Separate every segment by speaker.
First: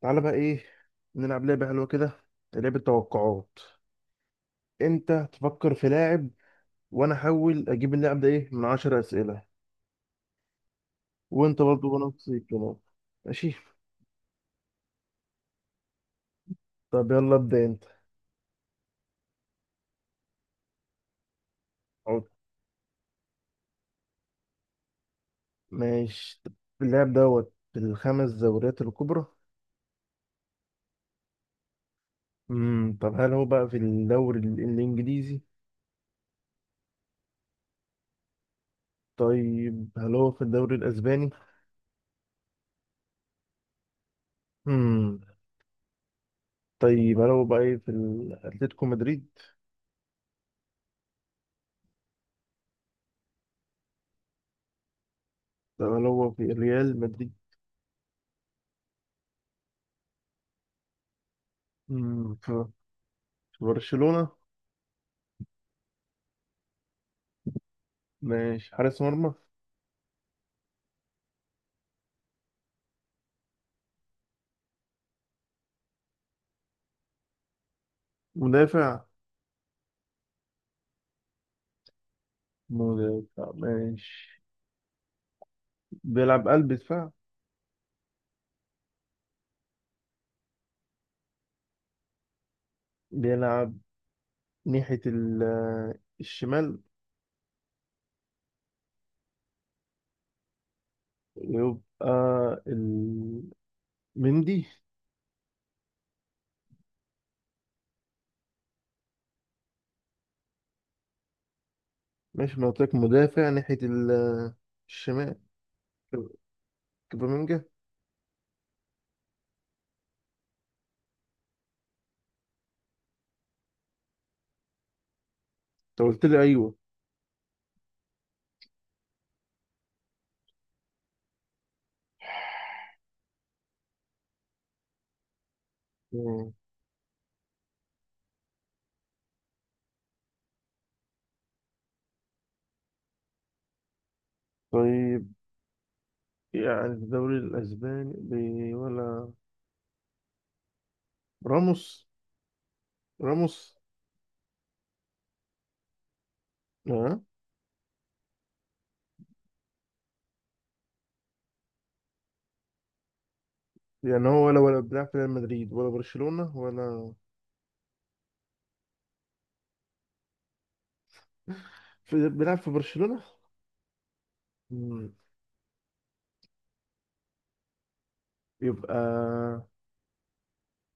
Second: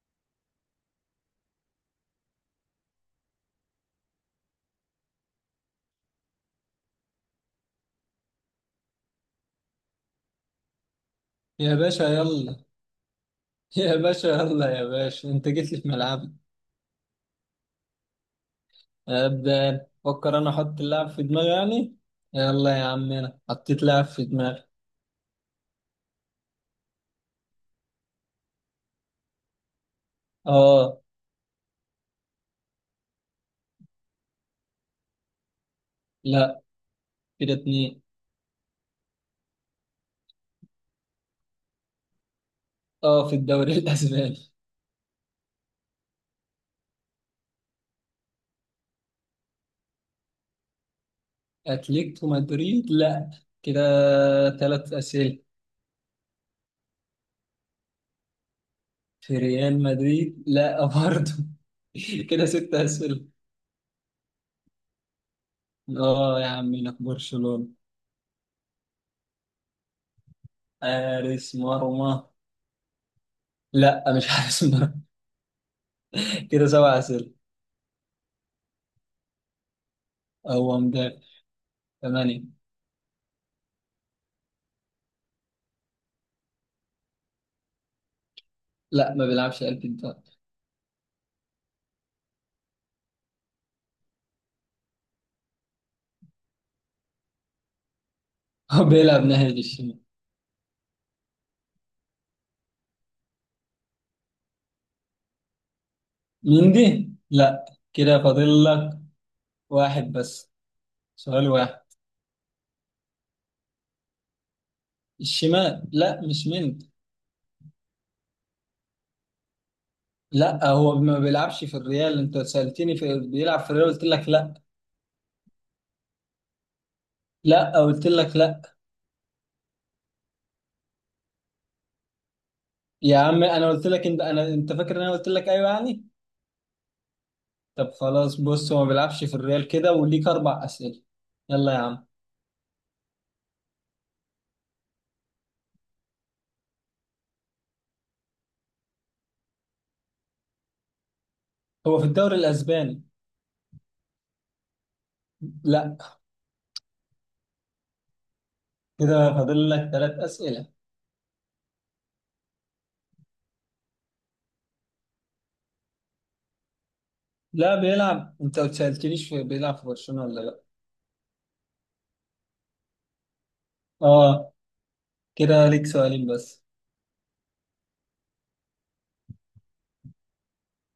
Speaker 1: تعالى بقى ايه، نلعب لعبة حلوة كده. لعبة توقعات. انت تفكر في لاعب، وانا احاول اجيب اللاعب ده ايه من 10 اسئلة. وانت
Speaker 2: يا
Speaker 1: برضو
Speaker 2: باشا
Speaker 1: وانا نفس
Speaker 2: يلا.
Speaker 1: الكلام. ماشي.
Speaker 2: يا باشا يلا، يا باشا انت جيت لي في ملعبي.
Speaker 1: طب يلا ابدأ انت.
Speaker 2: ابدا فكر، انا احط اللاعب في دماغي يعني.
Speaker 1: عود.
Speaker 2: يلا يا عم، انا حطيت لاعب في دماغي.
Speaker 1: ماشي طب. اللاعب دوت في الخمس دوريات الكبرى؟
Speaker 2: اه.
Speaker 1: طب، هل هو بقى في الدوري الانجليزي؟
Speaker 2: لا، كده اتنين.
Speaker 1: طيب، هل هو في الدوري الاسباني؟
Speaker 2: اه، في الدوري الاسباني.
Speaker 1: امم طيب، هل هو بقى ايه في الاتلتيكو مدريد؟
Speaker 2: اتلتيكو مدريد لا، كده ثلاث اسئله.
Speaker 1: طب، هل هو في ريال مدريد؟
Speaker 2: في ريال مدريد لا برضه.
Speaker 1: امم
Speaker 2: كده
Speaker 1: في
Speaker 2: ست اسئله.
Speaker 1: في برشلونة؟
Speaker 2: اه يا عم، انا في برشلونه.
Speaker 1: ماشي، حارس مرمى؟
Speaker 2: حارس مرمى؟ لا مش حارس مرمى. كده سبع اسئله.
Speaker 1: مدافع؟
Speaker 2: هو مدافع، ثمانية.
Speaker 1: مدافع ماشي. بيلعب قلب دفاع؟
Speaker 2: لا، ما بيلعبش قلب الدفاع.
Speaker 1: بيلعب ناحية الشمال؟
Speaker 2: هو بيلعب ناحية الشمال.
Speaker 1: يبقى ال- مندي؟
Speaker 2: مندي لا، كده فاضل لك واحد بس، سؤال واحد.
Speaker 1: ماشي، ما قلت لك مدافع ناحية الشمال.
Speaker 2: الشمال لا، مش مندي.
Speaker 1: كوبامينجا انت؟
Speaker 2: لا، هو ما بيلعبش في الريال. انت سألتني في بيلعب في الريال، قلت لك لا.
Speaker 1: قلت لي ايوه.
Speaker 2: لا قلت لك لا. يا عم انا قلت لك، انت فاكر ان انا قلت لك ايوه يعني.
Speaker 1: مم.
Speaker 2: طب خلاص، بص هو ما بيلعبش في الريال، كده وليك اربع أسئلة. يلا يا عم.
Speaker 1: طيب، يعني في الدوري الاسباني ولا راموس؟
Speaker 2: هو في الدوري الاسباني؟
Speaker 1: راموس.
Speaker 2: لا،
Speaker 1: اه.
Speaker 2: كده فاضل لك ثلاث أسئلة.
Speaker 1: يعني هو ولا بيلعب في ريال مدريد، ولا برشلونة، ولا
Speaker 2: لا بيلعب، انت ما سألتنيش بيلعب في برشلونة ولا لا.
Speaker 1: في، بيلعب في برشلونة؟
Speaker 2: اه،
Speaker 1: مم.
Speaker 2: كده ليك سؤالين بس.
Speaker 1: يبقى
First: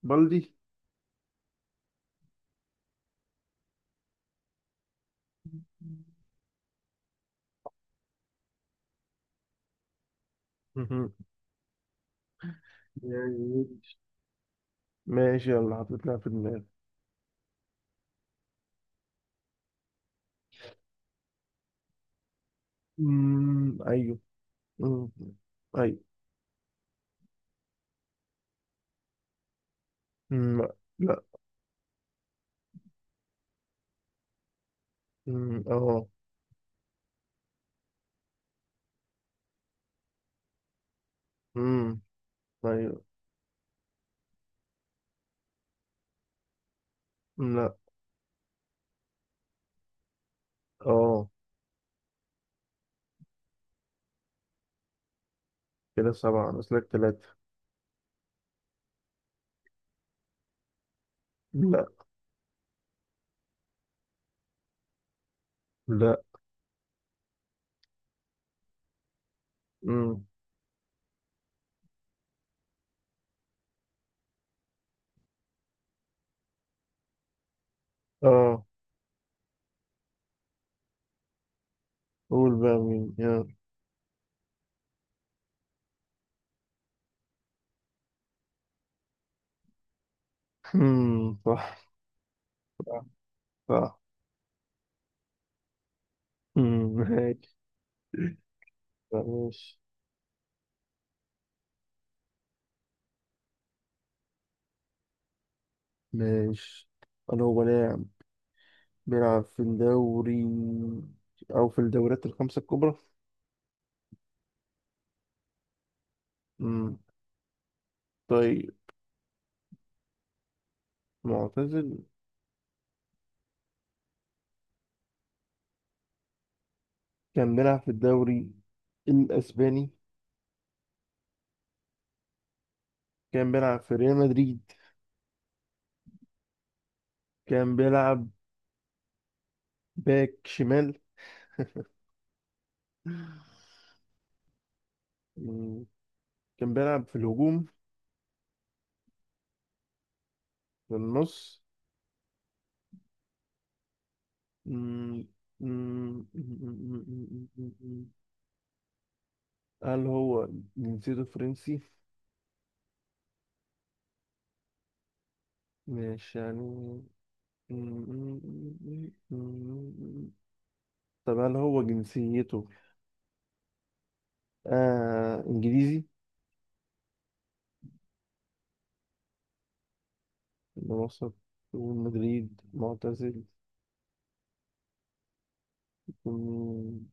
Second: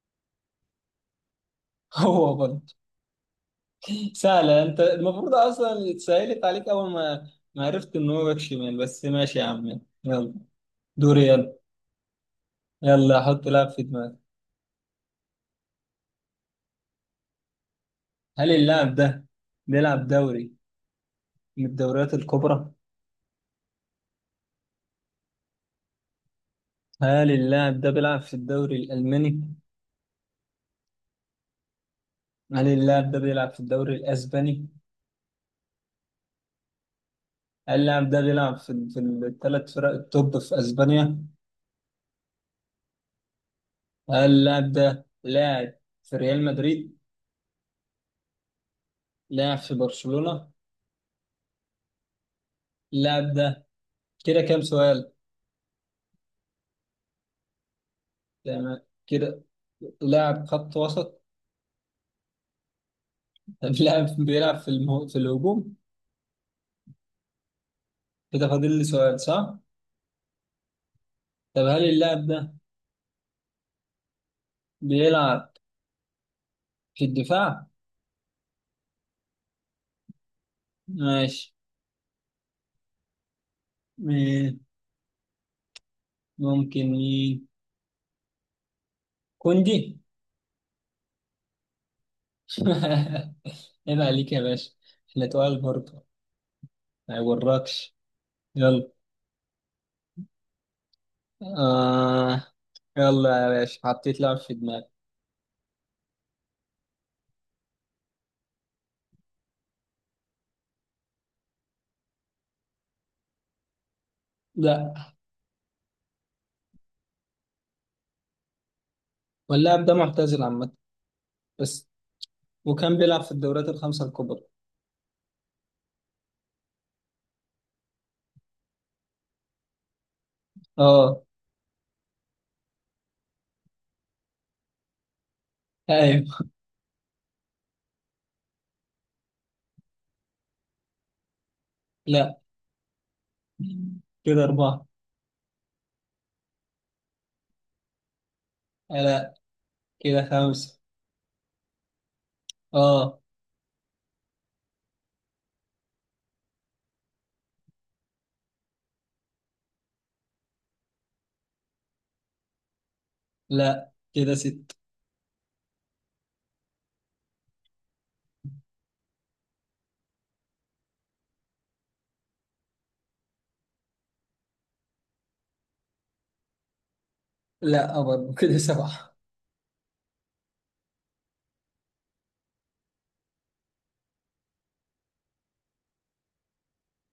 Speaker 1: بلدي.
Speaker 2: هو برضه. سهلة، انت المفروض اصلا اتسهلت عليك اول ما عرفت ان هو باك شمال، بس ماشي يا عم يلا.
Speaker 1: مهم.
Speaker 2: دوري، يلا. يلا حط
Speaker 1: يعني
Speaker 2: لاعب في دماغك.
Speaker 1: ماشي، يلا حطيتها في دماغي.
Speaker 2: هل اللاعب ده بيلعب دوري من الدوريات الكبرى؟
Speaker 1: ايوه. أمم، ايوه.
Speaker 2: هل اللاعب ده بيلعب في الدوري الألماني؟
Speaker 1: أمم، لا.
Speaker 2: هل اللاعب ده بيلعب في الدوري الأسباني؟
Speaker 1: اه.
Speaker 2: هل اللاعب ده بيلعب في الثلاث فرق التوب في أسبانيا؟
Speaker 1: أمم، ايوه.
Speaker 2: اللاعب ده لاعب في ريال مدريد؟
Speaker 1: لا.
Speaker 2: لاعب في برشلونة.
Speaker 1: اه،
Speaker 2: اللاعب ده، كده كام سؤال؟
Speaker 1: كده سبعة نسلك ثلاثة.
Speaker 2: تمام. كده لاعب خط وسط؟
Speaker 1: لا.
Speaker 2: طب لاعب بيلعب في الهجوم؟
Speaker 1: لا.
Speaker 2: كده فاضل لي سؤال صح؟
Speaker 1: أمم،
Speaker 2: طب هل اللاعب ده بيلعب في الدفاع؟
Speaker 1: اه.
Speaker 2: ماشي.
Speaker 1: قول بقى مين، يلا.
Speaker 2: مين، ممكن مين؟ كوندي.
Speaker 1: صح. صح. صح.
Speaker 2: عيب عليك يا باشا. احنا تقال برضه. ما
Speaker 1: ماشي.
Speaker 2: يوركش، يلا.
Speaker 1: ماشي.
Speaker 2: آه، يلا يا باشا حطيت لاعب في دماغي.
Speaker 1: ماشي. أنا، هو بيلعب في الدوري، أو في الدوريات الخمسة الكبرى؟
Speaker 2: لا.
Speaker 1: مم. طيب،
Speaker 2: واللاعب ده معتزل عامة، بس.
Speaker 1: معتزل؟
Speaker 2: وكان بيلعب في الدوريات الخمسة الكبرى.
Speaker 1: كان بيلعب في الدوري الأسباني؟
Speaker 2: اه.
Speaker 1: كان بيلعب في ريال مدريد؟
Speaker 2: ايوه.
Speaker 1: كان بيلعب باك شمال؟
Speaker 2: لا، كده أربعة.
Speaker 1: مم. كان بيلعب في الهجوم؟
Speaker 2: آه، لا، كده خمسة.
Speaker 1: في النص؟
Speaker 2: اه.
Speaker 1: مم. مم. هل هو جنسيته فرنسي؟
Speaker 2: لا، كده ستة.
Speaker 1: مش يعني. طب، هل هو جنسيته إنجليزي؟
Speaker 2: لا برضه، كده سبعة.
Speaker 1: من وسط مدريد معتزل. مم.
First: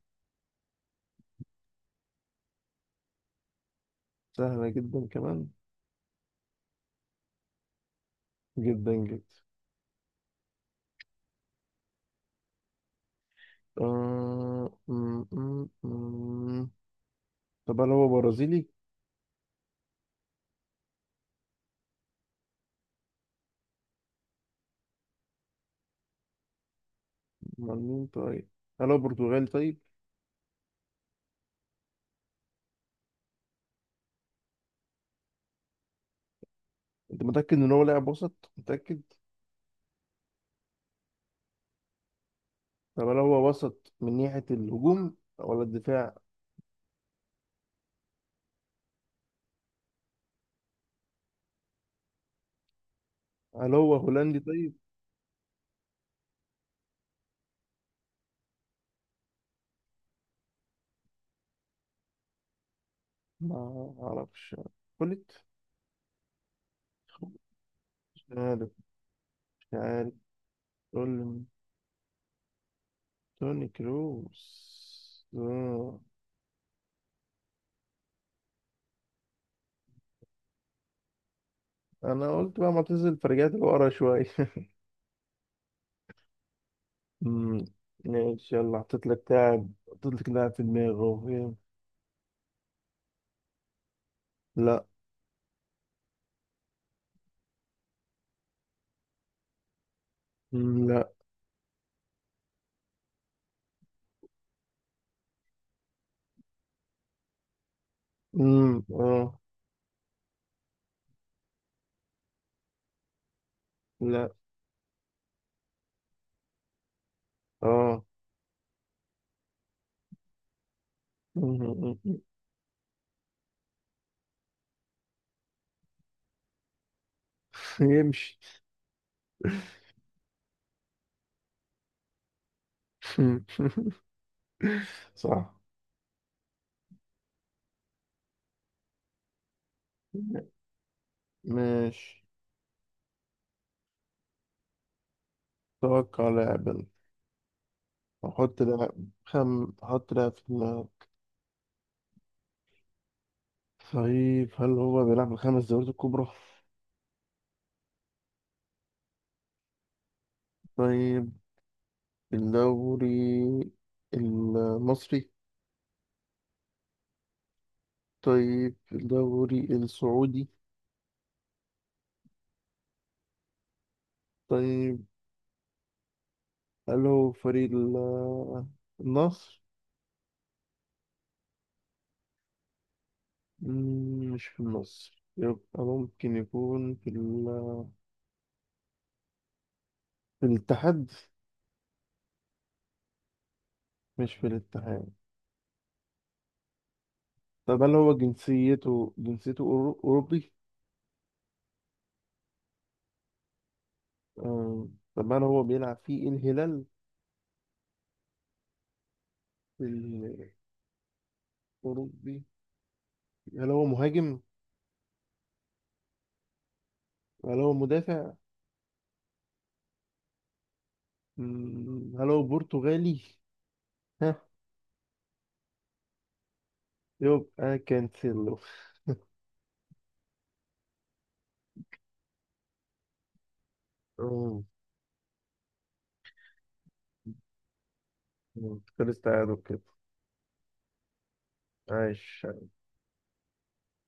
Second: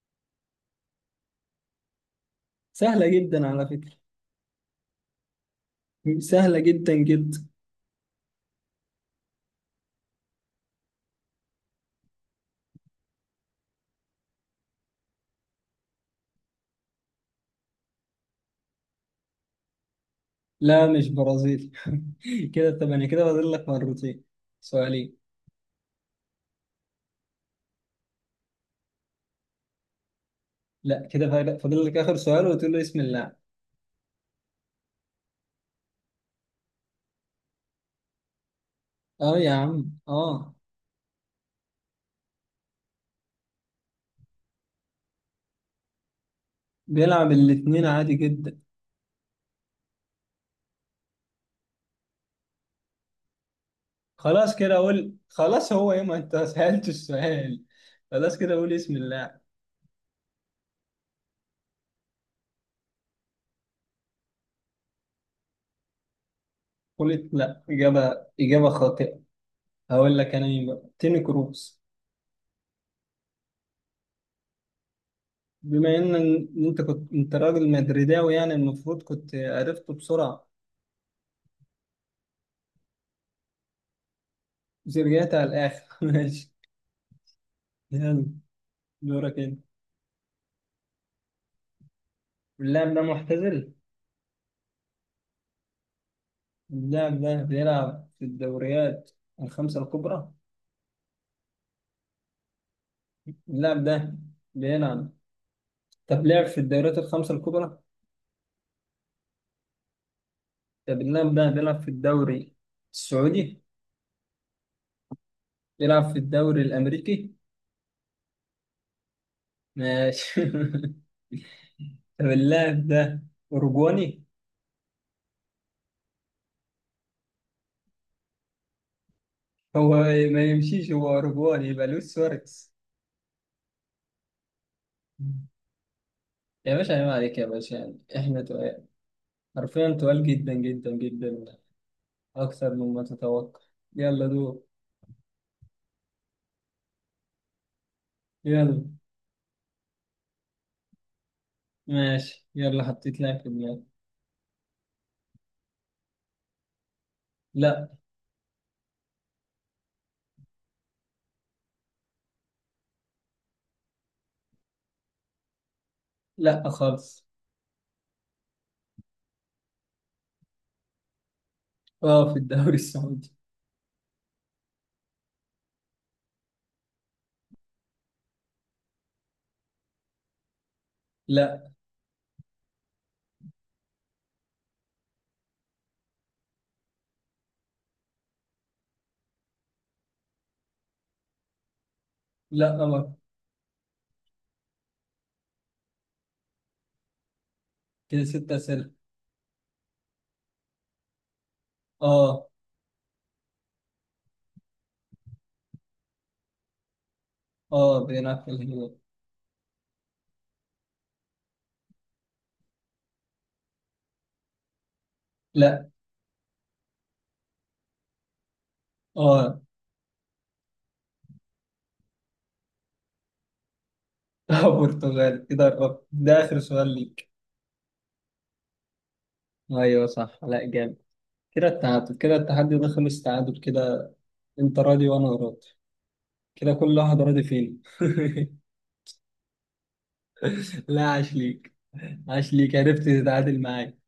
Speaker 2: سهلة جدا على فكرة.
Speaker 1: سهلة جدا كمان،
Speaker 2: سهلة جدا جدا.
Speaker 1: جدا جدا. آه... مم، مم، مم. طب، هل هو برازيلي؟
Speaker 2: لا مش برازيلي. كده ثمانية، كده فاضل لك مرتين، سؤالين.
Speaker 1: أمال مين طيب؟ هل هو برتغالي طيب؟
Speaker 2: لا، كده فاضل لك آخر سؤال وتقول له اسم اللاعب.
Speaker 1: أنت متأكد إن هو لاعب وسط؟ متأكد؟
Speaker 2: اه يا عم اه.
Speaker 1: طب، هل هو وسط من ناحية الهجوم ولا الدفاع؟
Speaker 2: بيلعب الاتنين عادي جدا.
Speaker 1: هل هو هولندي
Speaker 2: خلاص
Speaker 1: طيب؟
Speaker 2: كده اقول، خلاص هو ايه، ما انت سألت السؤال. خلاص كده اقول اسم الله.
Speaker 1: ما أعرفش. قلت
Speaker 2: قلت
Speaker 1: مش
Speaker 2: لا، اجابه
Speaker 1: عارف،
Speaker 2: اجابه خاطئه.
Speaker 1: مش عارف.
Speaker 2: هقول لك انا مين بقى،
Speaker 1: قول
Speaker 2: توني
Speaker 1: لي،
Speaker 2: كروس.
Speaker 1: توني كروس.
Speaker 2: بما
Speaker 1: آه.
Speaker 2: ان إن انت كنت، انت راجل مدريداوي يعني المفروض كنت عرفته بسرعه.
Speaker 1: أنا قلت بقى معتزل، فرجعت لورا شوية.
Speaker 2: زريات على الاخر. ماشي.
Speaker 1: مم.
Speaker 2: يلا.
Speaker 1: ماشي، يلا.
Speaker 2: دورك انت.
Speaker 1: حطيت لك لاعب في دماغي أهو. يلا.
Speaker 2: اللاعب ده معتزل؟
Speaker 1: لا.
Speaker 2: اللاعب ده بيلعب في الدوريات الخمسه الكبرى؟
Speaker 1: مم، لا.
Speaker 2: اللاعب ده بيلعب، طب لعب في الدوريات الخمسه الكبرى؟
Speaker 1: مم. اه.
Speaker 2: بنلعب ده بيلعب في الدوري السعودي؟
Speaker 1: لا.
Speaker 2: بيلعب في الدوري الأمريكي؟
Speaker 1: اه.
Speaker 2: ماشي.
Speaker 1: مم. مم. مم.
Speaker 2: طب اللاعب ده أوروجواني؟
Speaker 1: يمشي.
Speaker 2: هو ما يمشيش، هو أوروجواني يبقى لويس سواريز.
Speaker 1: صح.
Speaker 2: يا باشا عيب عليك يا باشا، يعني احنا تقال، حرفيا تقال جدا جدا جدا
Speaker 1: ماشي.
Speaker 2: أكثر مما تتوقع. يلا دور.
Speaker 1: توقع لاعب، يلا. احط
Speaker 2: يلا.
Speaker 1: لاعب. خم احط لاعب في دماغي.
Speaker 2: ماشي يلا، حطيت لاعب في دماغي.
Speaker 1: طيب، هل هو بيلعب في الخمس دوريات الكبرى؟
Speaker 2: لا.
Speaker 1: طيب، الدوري المصري؟
Speaker 2: لا خالص.
Speaker 1: طيب، الدوري السعودي؟
Speaker 2: اه في الدوري السعودي.
Speaker 1: طيب، هل هو فريق النصر؟
Speaker 2: لا.
Speaker 1: مم، مش في النصر، يبقى ممكن يكون في الاتحاد.
Speaker 2: لا أمر.
Speaker 1: مش في الاتحاد؟ طب، هل هو
Speaker 2: كده ست أسئلة.
Speaker 1: جنسيته أوروبي؟
Speaker 2: اه.
Speaker 1: آه. طب، هل هو بيلعب في الهلال؟
Speaker 2: اه بيلعب في الهلال.
Speaker 1: الأوروبي؟ هل هو مهاجم؟
Speaker 2: لا.
Speaker 1: هل هو مدافع؟
Speaker 2: اه.
Speaker 1: مم، هل هو برتغالي؟ ها؟
Speaker 2: برتغال، كده قربت، ده اخر سؤال ليك.
Speaker 1: يبقى كانسيلو.
Speaker 2: ايوه صح، لا جامد. كده التعادل، كده التحدي ده خلص تعادل كده.
Speaker 1: آه،
Speaker 2: انت راضي وانا راضي، كده كل واحد راضي فينا.
Speaker 1: آه، خلص تعادل كده.
Speaker 2: لا عاش ليك. عاش
Speaker 1: عايش.
Speaker 2: ليك، عرفت تتعادل معايا.